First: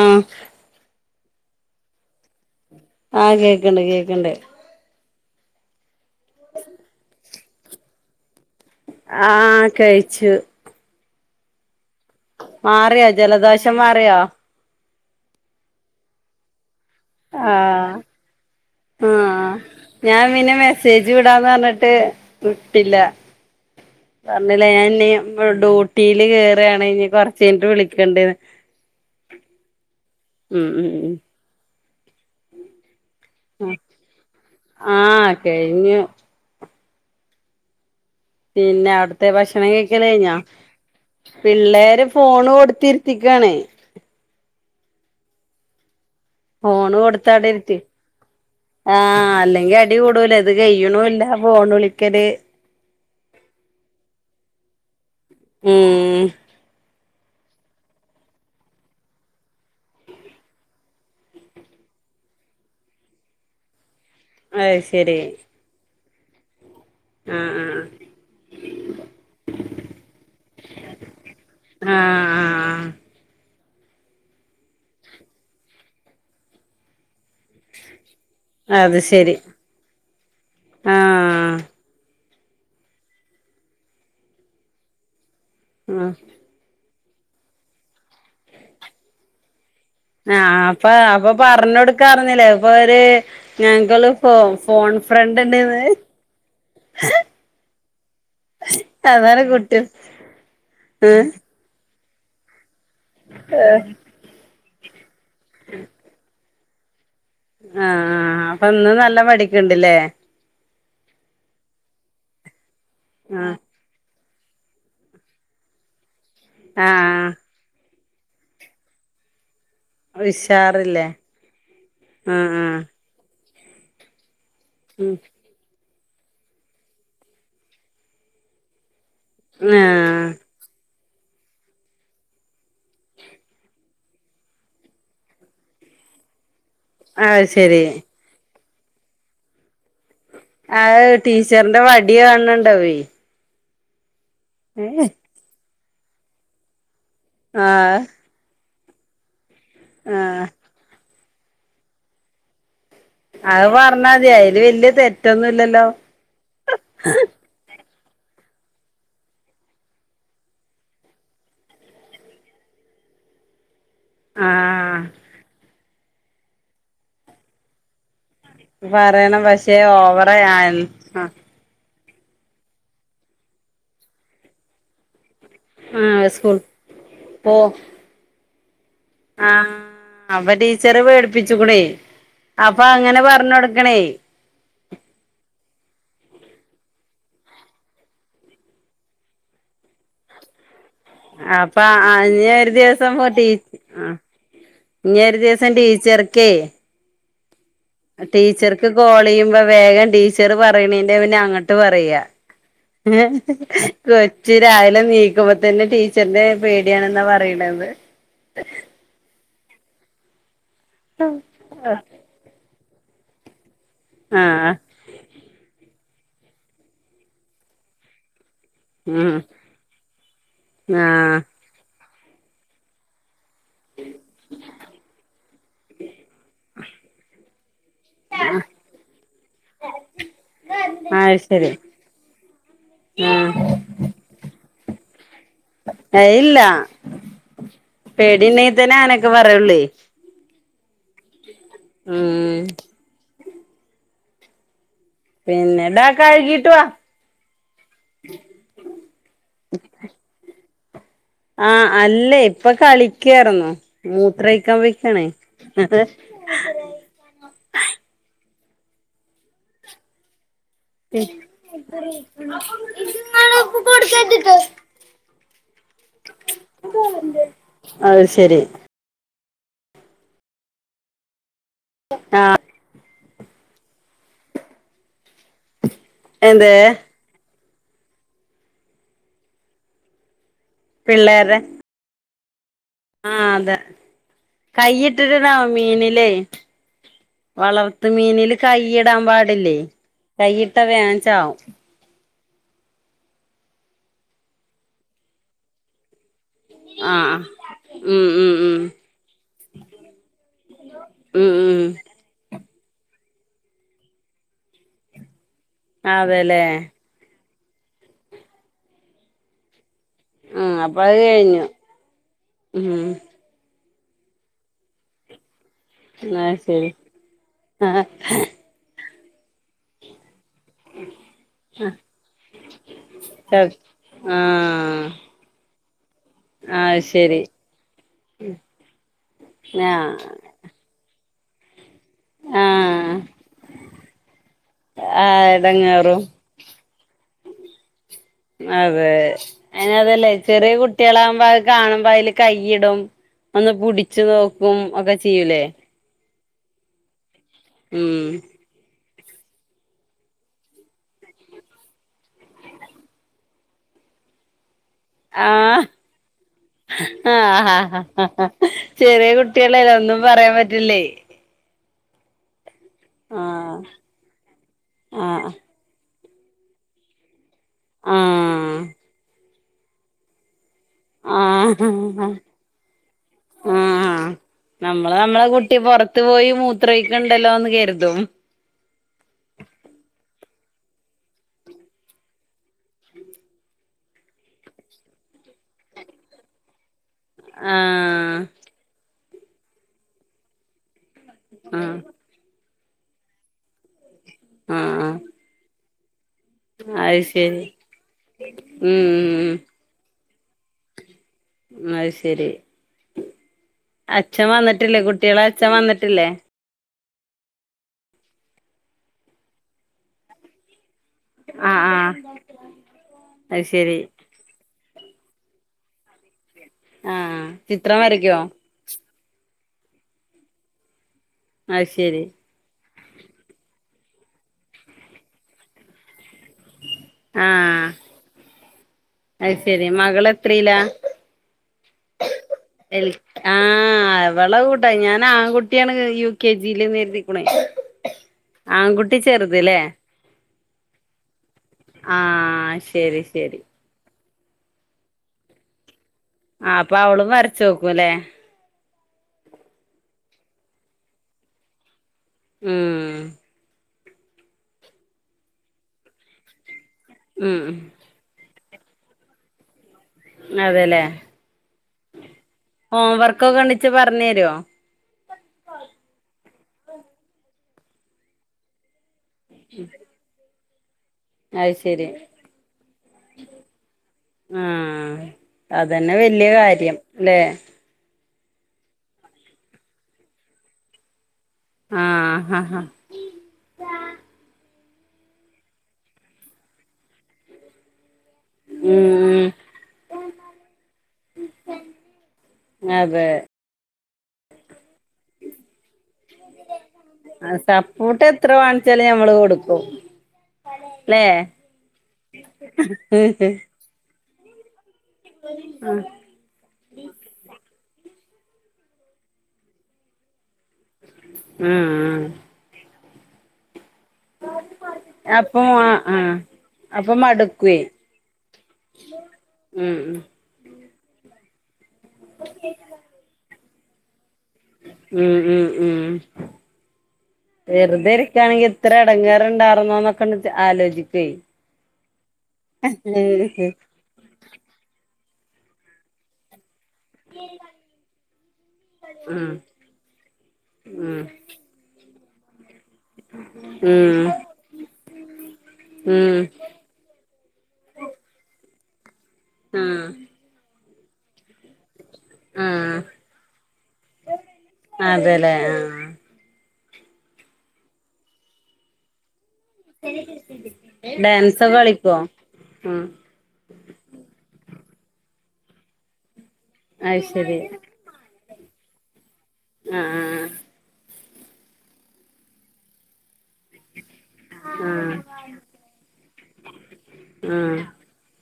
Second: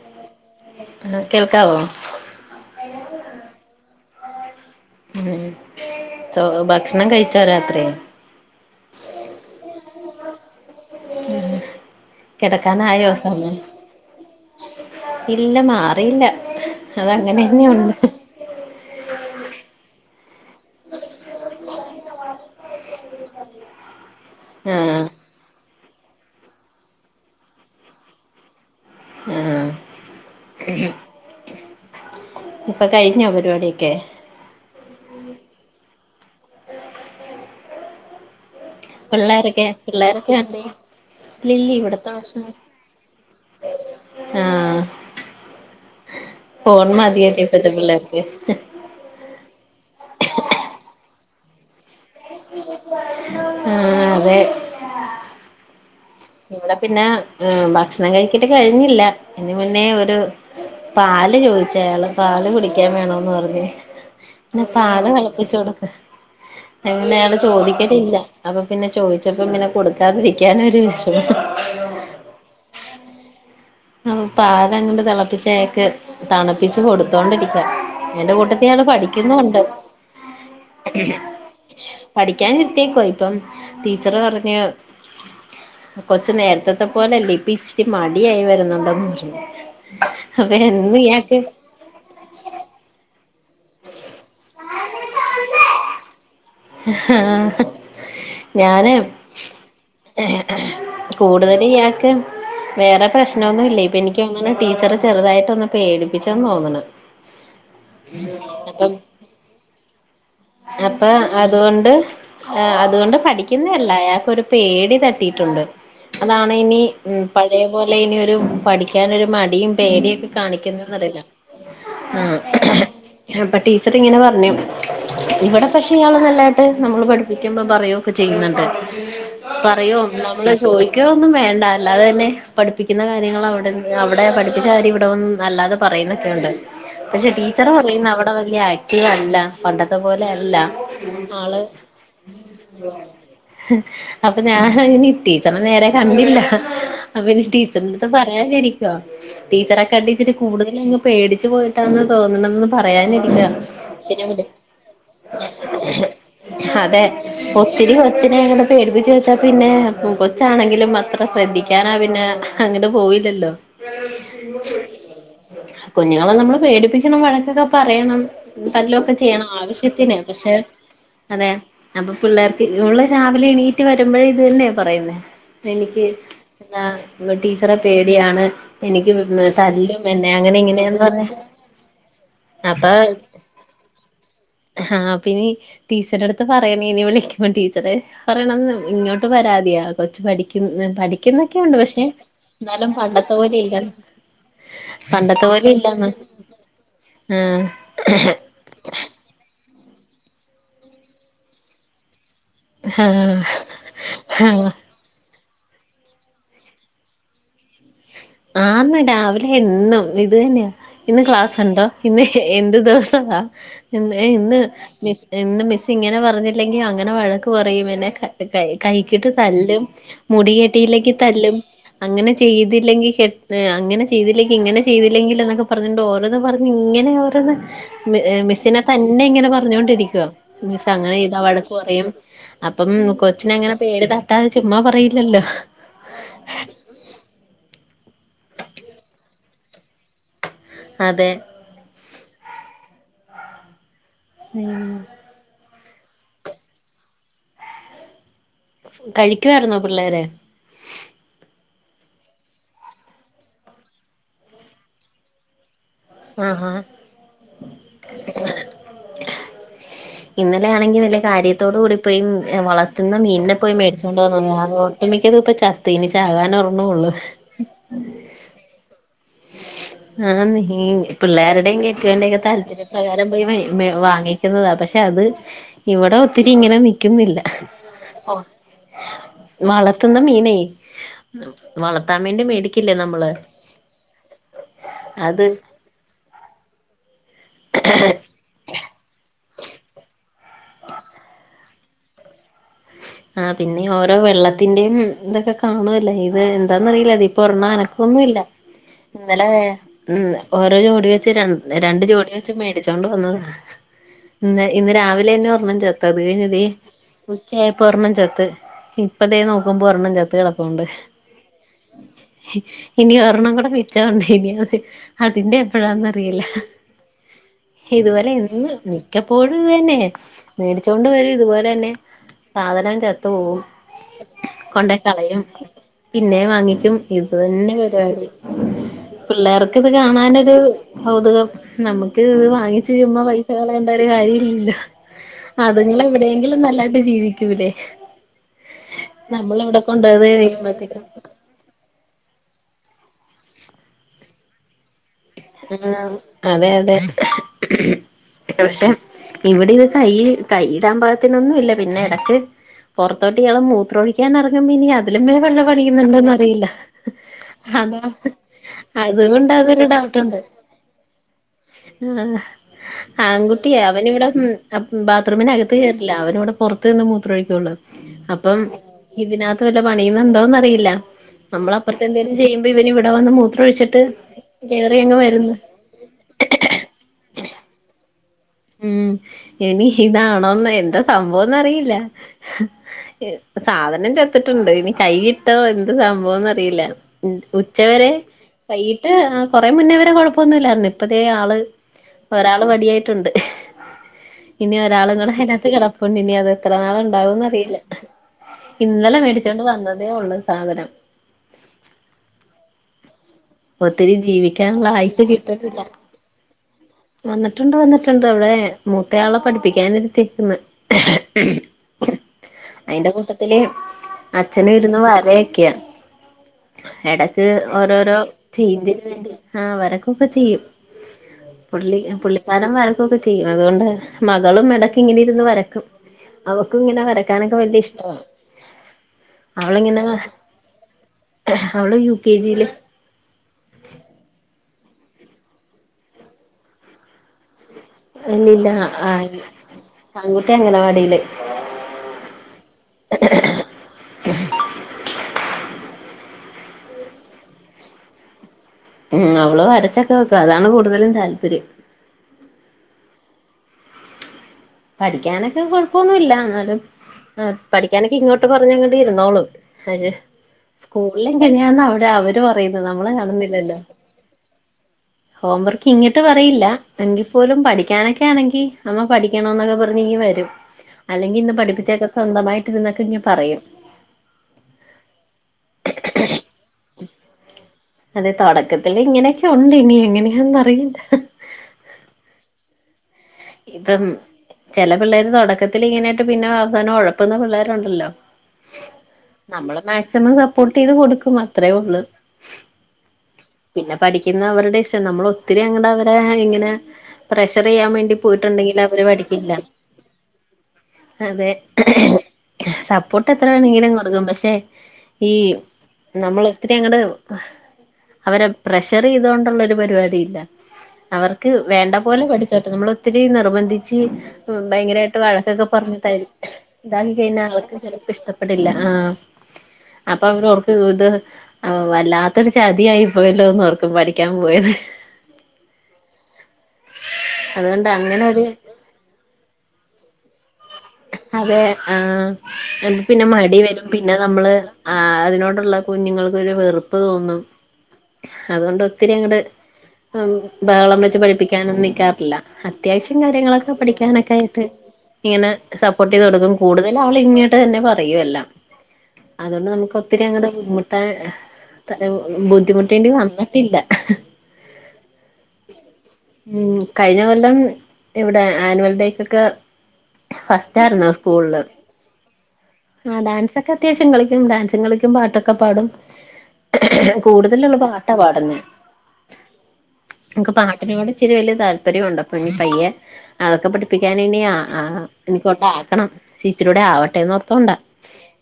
ആഹ് എ കേൾക്കാവോ ആഹ് കേക്കണ്ട് കേൾക്കണ്ട് ഉം ചോ ഭക്ഷണം കഴിച്ചോ രാത്രി ആഹ് കയിച്ചു ഉം മാറിയോ കെടക്കനായോ സമയ ജലദോഷം മാറിയോ ഇല്ല മാറിയില്ല അതങ്ങനെ തന്നെയുണ്ട് ആഹ് ആഹ് ഞാൻ പിന്നെ മെസ്സേജ് വിടാന്ന് പറഞ്ഞിട്ട് വിട്ടില്ല പറഞ്ഞില്ലേ ഞാൻ ആഹ് ഇനി ഡ്യൂട്ടിയിൽ കേറാണ്. ഇനി കൊറച്ച് കഴിഞ്ഞിട്ട് വിളിക്ക്ണ്ട്ന്ന്. ആഹ് ഉം ഉം ഉം ഇപ്പൊ കഴിഞ്ഞോ ഉം പരിപാടിയൊക്കെ ആഹ് കഴിഞ്ഞു പിന്നെ അവിടത്തെ പിള്ളേരൊക്കെ ഭക്ഷണം കഴിക്കല് പിള്ളേരൊക്കെ കഴിഞ്ഞാ എന്തേ ഇല്ലില്ല പിള്ളേര് ഇവിടത്തെ ഫോണ് ഭക്ഷണം കൊടുത്തിരുത്തിക്കാണ് ആഹ് ഫോൺ ഫോണ് മതിയല്ലോ കൊടുത്തവിടെ ഇപ്പൾത്തെ ഇരുത്തി പിള്ളേർക്ക് ആഹ് അല്ലെങ്കിൽ അടി കൂടൂല്ലേ ഇത് കഴിയണൂല്ല ഫോണ് വിളിക്കല് ആഹ് അതെ ഉം ഇവിടെ പിന്നെ ഭക്ഷണം കഴിച്ചിട്ട് കഴിഞ്ഞില്ല അതിന് മുന്നേ ഒരു പാല് ചോദിച്ചയാള് പാല് കുടിക്കാൻ വേണന്ന് പറഞ്ഞു എന്ന അത് പാല് ശരി തെളപ്പിച്ച് കൊടുക്ക് അങ്ങനെ അയാള് ആഹ് ചോദിക്കത്തില്ല അപ്പൊ പിന്നെ ചോദിച്ചപ്പോ പിന്നെ കൊടുക്കാതിരിക്കാനും ഒരു വിഷ ആഹ് അപ്പോ പാലങ്ങട് തിളപ്പിച്ച് അയാൾക്ക് തണുപ്പിച്ച് കൊടുത്തോണ്ടിരിക്ക അതിന്റെ കൂട്ടത്തി അയാള് ആഹ് അത് ശരി പഠിക്കുന്നുമുണ്ട് ആഹ് പഠിക്കാൻ ഇരുത്തിയേക്കുവാ ഇപ്പം ടീച്ചറ് പറഞ്ഞ്. ആഹ് കൊച്ച് നേരത്തത്തെ പോലല്ല ഇപ്പ ഇച്ചിരി മടിയായി വരുന്നുണ്ടോന്നു പറഞ്ഞ് ആഹ് അപ്പ അപ്പൊ പറഞ്ഞ് കൊടുക്ക അപ്പോ പറഞ്ഞില്ലേ ഇപ്പൊ ഒരു ഞങ്ങള് ഇപ്പോ ഫോ ഫോൺ ഫ്രണ്ട് ഉണ്ടെന്ന് ഹാ ഞാന് അതാണ് കുട്ടി ഏഹ് കൂടുതൽ ഇയാക്ക് വേറെ പ്രശ്നൊന്നുലെ ഇപ്പം എനിക്ക് അങ്ങനെ ടീച്ചർ ചോ ചെറുതായിട്ടൊന്ന് പേടിപ്പിച്ചെന്ന് തോന്ന്ണ് ആഹ് ആഹ് ആഹ് അപ്പൊ ഇന്ന് നല്ലപഠിക്ക്ണ്ട്ല്ലേ അപ്പ അതുകൊണ്ട് അതുകൊണ്ട് ആഹ് പഠിക്കുന്ന അല്ല അയാക്കോരു പേടി തട്ടിയിട്ടുണ്ട് അതാണ് ഇനി ആഹ് പ അതേപോലെ ഇനിയൊരു പഠിക്കാനൊരു മടിയും പേടിയൊക്കെ ഉഷാറില്ലേ കാണിക്കുന്നേന്നറിയില്ല ആഹ് അപ്പൊ ടീച്ചർ ഇങ്ങനെ പറഞ്ഞു ഉം ഇവിടെ പക്ഷെ ഇയാള് നല്ലതായിട്ട് നമ്മള് പഠിപ്പിക്കുമ്പോ പറയൊക്കെ ചെയ്യുന്നുണ്ട് പറയോ ആഹ് നമ്മള് ചോദിക്കുക ഒന്നും വേണ്ട അല്ലാതെ തന്നെ പഠിപ്പിക്കുന്ന കാര്യങ്ങൾ അവിടെ അവിടെ പഠിപ്പിച്ച കാര്യം ഇവിടെ വന്ന് അല്ലാതെ പറയുന്നൊക്കെയുണ്ട്. പക്ഷെ അത് ടീച്ചർ ശരി പറയുന്ന അവിടെ വലിയ ആക്റ്റീവ് അല്ല പണ്ടത്തെ പോലെ അല്ല അത് ആള് ടീച്ചറിന്റെ വടി കാണ്ണ്ടാവേ അപ്പൊ ഞാൻ ഇനി ടീച്ചറിനെ നേരെ കണ്ടില്ല അപ്പൊ ഇനി ടീച്ചറിന്റെ ആഹ് പറ പറയാനിരിക്ക ടീച്ചറൊക്കണ്ടിട് ഇച്ചിരി ആഹ് കൂടുതല അങ്ങ് പേടിച്ച് പോയിട്ടാന്ന് തോനണേന്ന് പറയാനിരിക്കുവ. അത് പറഞ്ഞാ പിന്നെ മതി വിട് അതില് വലിയ തെ അതെ. ഒത്തിരി കൊച്ചിനെ അങ്ങനെ പേടിപ്പിച്ച് വെച്ചാ പിന്നെ കൊച്ചാണെങ്കിലും അത്ര ശ്രദ്ധിക്കാനാ പിന്നെ. അങ്ങനെ പോവില്ലല്ലോ. ആഹ് കുഞ്ഞുങ്ങളെ നമ്മള് പേടിപ്പിക്കണം വഴക്കൊക്കെ പറയണം. തല്ലൊക്കെ പറയണം ചെയ്യണം പക്ഷെ ആവശ്യത്തിന് ഓവറായി പഷെ ആഹ് അതെ അപ്പൊ പിള്ളേർക്ക് ഇവള് രാവിലെ എണീറ്റ് വര്മ്പഴേ ഇതെന്ന്യാ പറയുന്നേ. എനിക്ക് ആഹ് സ്കൂൾ എന്താ പോ ടീച്ചറേ പേടിയാണ്. എനിക്ക് പി ആഹ് തല്ലും എന്നെ അപ്പൊ അങ്ങനെ ഇങ്ങനേന്ന് പർഞ്ഞ അപ്പങ്ങനെ പർഞ്ഞൊടുക്കണെയ്. ഹാ പിന്നീ ടീച്ചറെട്ത്ത് പറയ്ണിനി വിളിക്കുമ്പോ ടീച്ചറെ. പറയണന്ന് ഇങ്ങോട്ട് പരാത്യ കൊച്ച് പഠിക്ക പഠി ക്കുന്നൊക്ക്യൊണ്ട് അപ്പൊ പഷെ ഇനി ഒരു ഇന്നാലും ദിവസം പണ്ടത്തെ ടീ പോലെ ഇല്ല. ഇനി ഒരു പണ്ടത്തെ പോലെ ദിവസം ഇല്ലാന്ന് ടീച്ചർക്കേ ആഹ് ടീച്ചർക്ക് കോളെയ്യുമ്പം വേഗം ടീച്ചറ് പറയ്ണേന്റെ മുന്നെ അങ്ങട്ട് പറയ. ഏഹ് ആഹ് കൊച്ച് ആഹ് രാവിലെ നീ ക്കുമ്പ തന്നെ ടീച്ചർനെ പേട്യാണ് ന്ന പറയ്ണേന്ന്. ആന്ന് രാവ് ലെ എന്നും ഇതെന്ന്യാ ഇന്ന് ക്ലാസ്സിണ്ടോ ഇന്ന് എന്ത് ദിവസവാ? ഇന്ന് ഏഹ് ആഹ് മിസ് ഇന്ന് മിസ് ഇങ്ങനെ പറഞ്ഞില്ലെങ്കി അങ്ങനെ വഴക്ക് പറയും എന്നെ ക കൈ കൈക്കിട്ട് ഉം തല്ലും മുടി കെട്ടീല്ലേങ്കി ആഹ് തല്ലും അങ്ങനെ ചെയ്തില്ലെങ്കി കെ ഏഹ് അങ്ങന ചെയ്തില്ലെങ്കി ഇങ്ങനെ ചെയ്തില്ലെങ്കില്ന്നൊകെ പർഞ്ഞോണ്ട് ഓരോന്ന് പർഞ്ഞ് ഇങ്ങനെ ഓരോന്ന് മ് ഏഹ് മിസ്സിനെ തന്നെ ഇങ്ങനെ പറഞ്ഞോണ്ടിരിക്കുവ. മിസ്സങ്ങനെ അത് ചെയ്താ ശരി വഴക്ക് പറയും അപ്പം ആഹ് കൊച്ചിനങ്ങനെ. പേടി തട്ടാതെ ചുമ്മാ പറയില്ലല്ലോ? അയില്ല. പേടിണ്ടങ്കി തന്നെ അങ്ങനൊക്കെ പറയൊള്ളേ. അതെ. ഉം അയ്യൊ പിന്നെ ബേ കഴുകീട്ട്വാ. കഴിക്കുവാരുന്നോ പിള്ളേര്? ആഹ് അല്ലേ ഇപ്പ കളിക്കാറ്ന്നു മൂത്രൊയ്ക്കാൻ പൊയ്കാണേയ് [unintelligible] ആഹാ ഇന്നലെ ആണെങ്കി വല്ല്യ കാര്യത്തോട് കൂടി പോയി വളത്തുന്ന മീൻനെ ഇങ്ങള് പോയി മേടിച്ച് കൊണ്ട് വന്ന കൊടുക്കരുത്ട്ടോ [unintelligible] അമിക്കത് ഇപ്പ ചത്ത് ഇനി ചാകൻ ഒരണ്ണവൊള്ള് അഹ് ശരി ആന്നേ ഈ പിള്ളാരിടെം കെട്ട്യോന്റെ ഒക്കെ ആഹ് താല്പര്യം പ്രകാരം പോയി വാങ്ങിക്കുന്നതാ പഷെ അത് ഇവടെ ഒത്തിരി എന്ത് ഇങ്ങനെ നിക്കുന്നില്ല വളത്തുന്ന മീനേയ് പിള്ളേരുടെ വളത്താൻ വേണ്ടി മേടിക്കില്ലേ നമ്മള് ആഹ് അതെ അത് കൈയിട്ടിട്ട്ണ്ടാവും മീനിലേയ് വളർത്ത് മീനില് കൈയ്യിടാൻ പാടില്ലേയ് കൈയിട്ട വേം ചാവും ആഹ് പിന്നെ ഈ ഓരോ വെള്ളത്തിന്റെം ഇതൊക്കെ കാണ്വോല്ലേ ഇത് എന്താന്നറീല്ല ആഹ് അതിപ്പൊ ഒര്ണ്ണം ഉം അനക്കോന്നുല്ല ഉം ഉം ഇന്നലെ ഉം ഓരോ ജോഡി വെച്ച് ഉം രൺ ഉം രണ്ട് ജോഡി വെച്ച് മേടിച്ചോണ്ട് വന്നതാ ഇന്ന് രാവിലെന്നെ ഒര്ണ്ണം ച ത്ത് അത് കഴിഞ് ഇതേ അതെല്ലേ ഉച്ചയായപ്പം ഒര്ണ്ണം ചത്ത് ഇപ്പതേ നോക്കുമ്പം ഒര്ണ്ണം ച ത്ത് ഉം കെടപ്പൊണ്ട് അപ്പൊ അത് കഴിഞ്ഞു ഉം ഇനി ഒര്ണ്ണം കൂടെ മി ച്ചവൊണ്ട് ഇനി അത് അതിന്റെ പ്പഴാ ന്നറിയില്ല അത് ശരി ആഹ് ഇതുവരെ എന്നും മിക്കപ്പോഴും ഇത് തന്നെ മേടിച്ചോണ്ട് വരും ഇതുപോലെ തന്നെ സാധനം ചത്ത് പോവും കൊണ്ട ആഹ് കളയും പിന്നെ വാങ്ങിക്കും അത് ഇത് ശരി തന്നെ പരിപാടി പിള്ളേർക്ക് ഇത് ആഹ് കാണാനൊരു കൗതുകം നമ്മുക്ക്ത് വാങ്ങിച്ച ആഹ് ചെയ്യുമ്പ പൈസ കളയേണ്ട ഒരു കാര്യവും ഇല്ല ആഹ് അത്ങ്ങള് എടങ്ങേറും എവിടെയെങ്കിലും നല്ലായിട്ട് ജീവിക്കും അതെ നമ്മള് ഇവിടെ അയ്ന് കൊണ്ടുവന്ന് അതല്ലേ ചെറിയ കഴിയുമ്പത്തേക്കും കുട്ടികളാ അപ്പത് കാണുമ്പോ അയ്ല് കൈയിടും ഒന്ന് പുടിച്ചു നോക്കും ഒക്കെ ചെ ആഹ് അതെ അതെ ഉം പക്ഷെ ഇവിടെ ഇത് കൈ കൈയിടാമ്പാകത്തിനൊന്നും ഇല്ല പിന്നെ എടക്ക് പുറത്തോട്ട് ഇയാള് മൂത്രോഴിക്കാൻ ഇറങ്ങുമ്പോ ഇനി അത് [unintelligible] ആഹ് പഠിക്കുന്നുണ്ടോറിയില്ല അ ആഹ് ചെറിയ അതുകൊണ്ടതൊരു കുട്ടികളല്ലേ ഒന്നും ഡൌട്ട് പറയാൻ പറ്റില്ലേയ് ആഹ് ആൺകുട്ടിയ ആഹ് അവൻ ഇവിടെ ആഹ് ബാത്റൂമിനകത്ത് ല്ല അവനിവിടെ പൊറത്ത് നിന്ന് മൂത്രൊഴിക്കുള്ളൂ അപ്പം ആഹ് ഇതിനകത്ത് അല്ല പണിയു ന്നുണ്ടോന്ന് അറിയില്ല നമ്മൾ അപ്പുറത്തെ ആഹ് എന്തെങ്കിലും ചെയ്യുമ്പോ ഇവന് ഇവിടെ വന്ന് മൂത്രം ഒഴിച്ചിട്ട് ആഹ് നമ്മള് നമ്മളെ കുട്ടി പൊറത്തു പോയി മൂത്രയ്ക്ക്ണ്ടല്ലോ എന്ന് കരുതും ഉം ഇനി ഇതാണോന്ന് എന്താ സംഭവന്ന് അറിയില്ല സാധനം ചത്തിട്ടുണ്ട് ഇനി കൈ ഇട്ടോ എന്ത സംഭവംന്നറിയില്ല ഉച്ചവരെ ആഹ് കൈകിട്ട് ആ കൊറെ മുന്നേ വരെ കൊഴപ്പന്നുല്ലായിന്ന് ഇപ്പതേ ആള് ആഹ് ഒരാള് വടിയായിട്ടുണ്ട് ഇനി ആഹ് ഒരാള് കൂടെ അതിനകത്ത് കിടപ്പുണ്ട് ഇനി അത് എത്രനാള് അത് ശരി ഉണ്ടാവുംന്നറിയില്ല ഇന്നലെ ഉം മേടിച്ചൊണ്ട് വന്നതേ ഉള്ളൂ സാധനം അഹ് ശരി ഒത്തിരി അച്ഛൻ ജീവിക്കാനുള്ള വന്നിട്ടില്ലേ ആയുസ്സ് കുട്ടികളെ അച്ഛൻ കിട്ടത്തില്ല വന്നിട്ടില്ലേ വന്നിട്ടുണ്ട് വന്നിട്ടുണ്ട് അവിടെ മൂത്തയാളെ പഠിപ്പിക്കാനിരുത്തിക്ക്ന്ന് ആഹ് ആഹ് അയിന്റെ കൂട്ടത്തില് അത് ശരി അച്ഛനിരുന്ന് വരയൊക്കെയ എടക്ക് ആഹ് ചിത്രം ഓരോരോ വരയ്ക്കോ രീതി ആ വരക്കൊക്കെ ചെയ്യും അത് പുള്ളി ശരി പുള്ളി പടം വരക്കൊക്കെ ചെയ്യും അതുകൊണ്ട് മകളും എടക്ക് ഇങ്ങനെ ഇരുന്ന് വരക്കും അവക്ക് ഇങ്ങനെ വരക്കു വരക്കാനൊക്കെ വല്ല്യ ആഹ് ഇഷ്ടവാ അത് ശരി അവളിങ്ങനെ മകള് എത്രയിലാ അവള് യു കെ ജിയില് എൽ ആ അവളെ കൂട്ടാ ഞാൻ ആൺകുട്ടിയാണ് യു കെ ജില്ന്ന് കരുതീക്കുണ് ഇല്ലില്ല ആ ആൺകുട്ടി അഗംടവാടില് ആ ശെരി ശെരി ആ അപ്പൊ അവളും വരച്ചു നോക്കുവല്ലേ ഉ അവള് വരച്ചൊക്കെ വെക്കും അതാണ് കൂടുതലും താല്പര്യം ഉം ഉം പഠിക്കാനൊക്കെ കൊഴപ്പൊന്നുല്ല എന്നാലും ഉം പഠിക്കാനൊക്കെ ഇങ്ങോട്ട് പറഞ്ഞാങ്ങണ്ട് ഇരുന്നോളും അ അതെല്ലേ സ്കൂളിൽ എങ്ങനെയാന്ന്ടെ അവര് പറയുന്ന പോ നമ്മളെ ഹോംവർക്കൊക്കെ കാണുന്നില്ലല്ലോ ഉണ്ടിച്ച് പറഞ്ഞ് തരുവോ ഹോം വർക്ക് ഇങ്ങിട്ട് പറയില്ല എങ്കിൽപ്പോലും പഠിക്കാനൊക്കെ ആണെങ്കി അമ്മ പഠി പഠിക്കണോന്നൊക്കെ പറഞ്ഞിങ്ങ് വരും അല്ലെങ്കിൽ ഇന്ന് അത് പഠിപ്പിച്ചൊക്കെ ശരി സ്വന്തമായിട്ടിരുന്നൊക്കെ ഇങ്ങ്പറയും ആ അതന്നെ വല്യ കാര്യം ല്ലേ അതെ തുടക്കത്തിലിങ്ങനെയൊക്കെ ഉണ്ട് ഇനി എങ്ങനെയാന്നറിയില്ല ആഹ ആഹ ഹാ ഇപ്പം ചെല പിള്ളേര് തുടക്കത്തിലിങ്ങനെയായിട്ട് പിന്നെവസാനം ഉഴപ്പുന്ന പിള്ളേരുണ്ടല്ലോ ഉം നമ്മളും മാക്സിമം സപ്പോർട്ട് ചെയ്ത് കൊടുക്കും അത്രേ ഉള്ളൂ അതെ പിന്നെ പഠിക്കുന്നവരുടെ ഇഷ്ടം നമ്മളൊത്തിരി അങ്ങടെ അവരെ ഇങ്ങനെ പ്രഷർ ചെയ്യാൻ വേണ്ടി സപ്പോട്ട് എത്ര ണ്ടെങ്കിൽ അവര് വാങ്ങിച്ചാലും ഞമ്മള് പഠിക്കില്ല കൊടുക്കും ല്ലേ അതെ സപ്പോർട്ട് എത്രവേണേ ഇങ്ങനെയങ്ങു കൊടുക്കും പക്ഷെ ഈ നമ്മള് ഇത്തിരിയങ്ങട് അവരെ പ്രഷർ ചെയ്തോണ്ടുള്ള ഒരു പരിപാടിയില്ല അവർക്ക് വേണ്ട ഉം പോലെ പഠിച്ചോട്ടെ നമ്മളൊത്തിരി നിർബന്ധിച്ച് ഉം ഭയങ്കരമായിട്ട് അപ്പൊ വഴക്കൊക്കെ പറഞ്ഞിട്ടായിരി ആഹ് അപ്പൊ ഇതാക്കിക്കഴിഞ്ഞാൽ ആൾക്ക് മടുക്കുവേ ചിലപ്പ ഇഷ്ടപ്പെടില്ല ആ ഉം ഇത് [unintelligible] വല്ലാത്തൊരു ചതിയായിപ്പോയല്ലോന്നോർക്കും പഠിക്കാൻ പോയത് ഉം ഉം ഉം അതുകൊണ്ട് അങ്ങനെ ഒരു വെറുതെരിക്കാണെങ്കിലെത്ര ഇടങ്ങേറണ്ടായിരുന്നൂന്നൊക്കെ ആലോചി അതെ ആഹ് എന്ന് പിന്നെ മടി വരും പിന്നെ നമ്മള് ആ അതിനോടുള്ള കുഞ്ഞുങ്ങൾക്കൊരു വെറുപ്പ് തോന്നും അതുകൊണ്ട് ഒത്തിരിയങ്ങട് ഉം ബഹളം വെച്ച് ഉം പഠിപ്പിക്കാനൊന്നും നിക്കാറില്ല അത്യാവശ്യം കാര്യങ്ങളൊക്കെ ഉം പഠിക്കാനൊക്കെയായിട്ട് ഇങ്ങനെ സപ്പോർട്ട് ചെയ്ത് ഉം കൊടുക്കും കൂടുതൽ അവള് ഇങ്ങോട്ട് തന്നെ പറയുവെല്ലാം അതുകൊണ്ട് നമുക്ക് ആഹ് ഒത്തിരിയങ്ങടെ ബുദ്ധിമു [unintelligible] ആഹ് ബുദ്ധിമുട്ടേണ്ടി വന്നിട്ടില്ല അതെല്ലേ ആഹ് ആഹ് കഴിഞ്ഞ കൊല്ലം ഇവിടെ ആനുവൽ ഡേയ്ക്കൊക്കെ ഫസ്റ്റായിരുന്നു സ്കൂളില് ഡാൻസ് ഒക്കെ കളിക്കോ ഉം ആ ഡാൻസൊ ക അത്യാവശ്യ കളിക്കും ഡാൻസും കളിക്കും പാട്ടൊക്കെ പാടും അത് ശരി കൂടുതലുമവള് പാട്ടാ പാടുന്നെ ആ ആ നെനക് പാട്ട് അതിനോടിച്ചിരി വലിയ താല്പര്യമുണ്ട് അപ്പൊ ഇനി പയ്യെ അതൊക്കെ പഠിപ്പിക്കാൻ ഇനി ആ ആ ഇനികൊണ്ടാക്കണം ഇച്ചിരിയൂടെ ആ ആവട്ടെന്നോർത്തോണ്ടാ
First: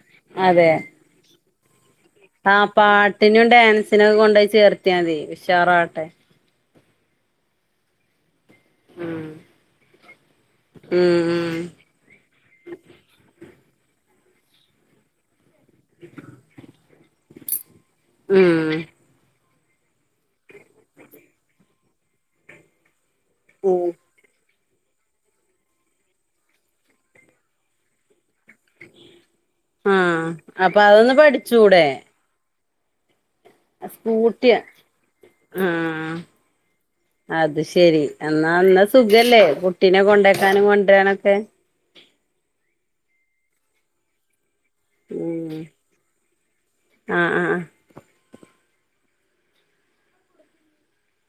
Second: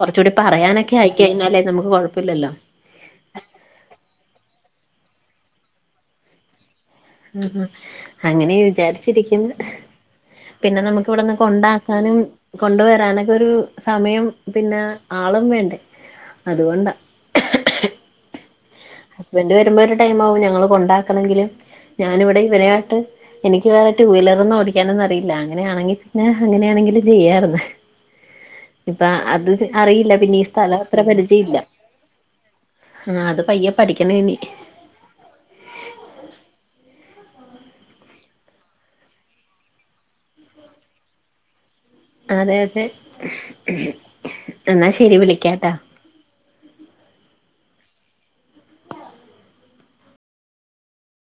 കുറച്ചുകൂടി അതെ പറയാനൊക്കെ ആയി എന്നാലേ നമുക് കുഴപ് ആ പാട്ടിനും ഡാൻസിനും ഒക്കെ കൊണ്ടോയി ചേർത്തിയാ മതി ഉഷാറാട്ടെ ഉഹും അങ്ങനെ ഉം വിചാരിച്ചിരിക്കുന്നു പിന്നെ നമുക്ക് ഇവിടന്ന് കൊ ഉം കൊണ്ടാക്കാനും കൊണ്ടുവരാനൊക്കെ ഒരു സമയം പിന്നെ ആളും വേണ്ടേ അതുകൊണ്ടാ ഉം ഇവന്റ് വരുമ്പോ ഒരു ടൈംമാവും ഞങ്ങള്ൾ കൊണ്ടാക്കണെങ്കിലും ഞാന് ഇവിടെ ഇവനയിട്ട് എനിക്ക് വേറെ ഉം ടുവിലർ ഒന്നും ഓടി കാനൊന്നറിയില്ല അങ്ങനെയാണെങ്കിൽ പിന്നെ അങ്ങനെയാണെങ്കിലും ചെയ്യാറ്ന്ന് ഇപ്പ അത് ചെ ആ അറിയില്ല പിന്നെ ഈ അപ്പൊ സ്ഥലംത്ര അതൊന്ന് പരിചയല്ല പഠിച്ചൂടെ ആഹ് അത് പയ്യ സ്കൂട്ടിയ ആഹ് അത് ശരി എന്നാ അന്ന സുഖല്ലേ കുട്ടീനെ കൊണ്ടേക്കാനും കൊണ്ടുവരാനൊക്കെ അതെ അതെ എന്നാ ശരി വിളിക്കാട്ടാ ആഹ് ആ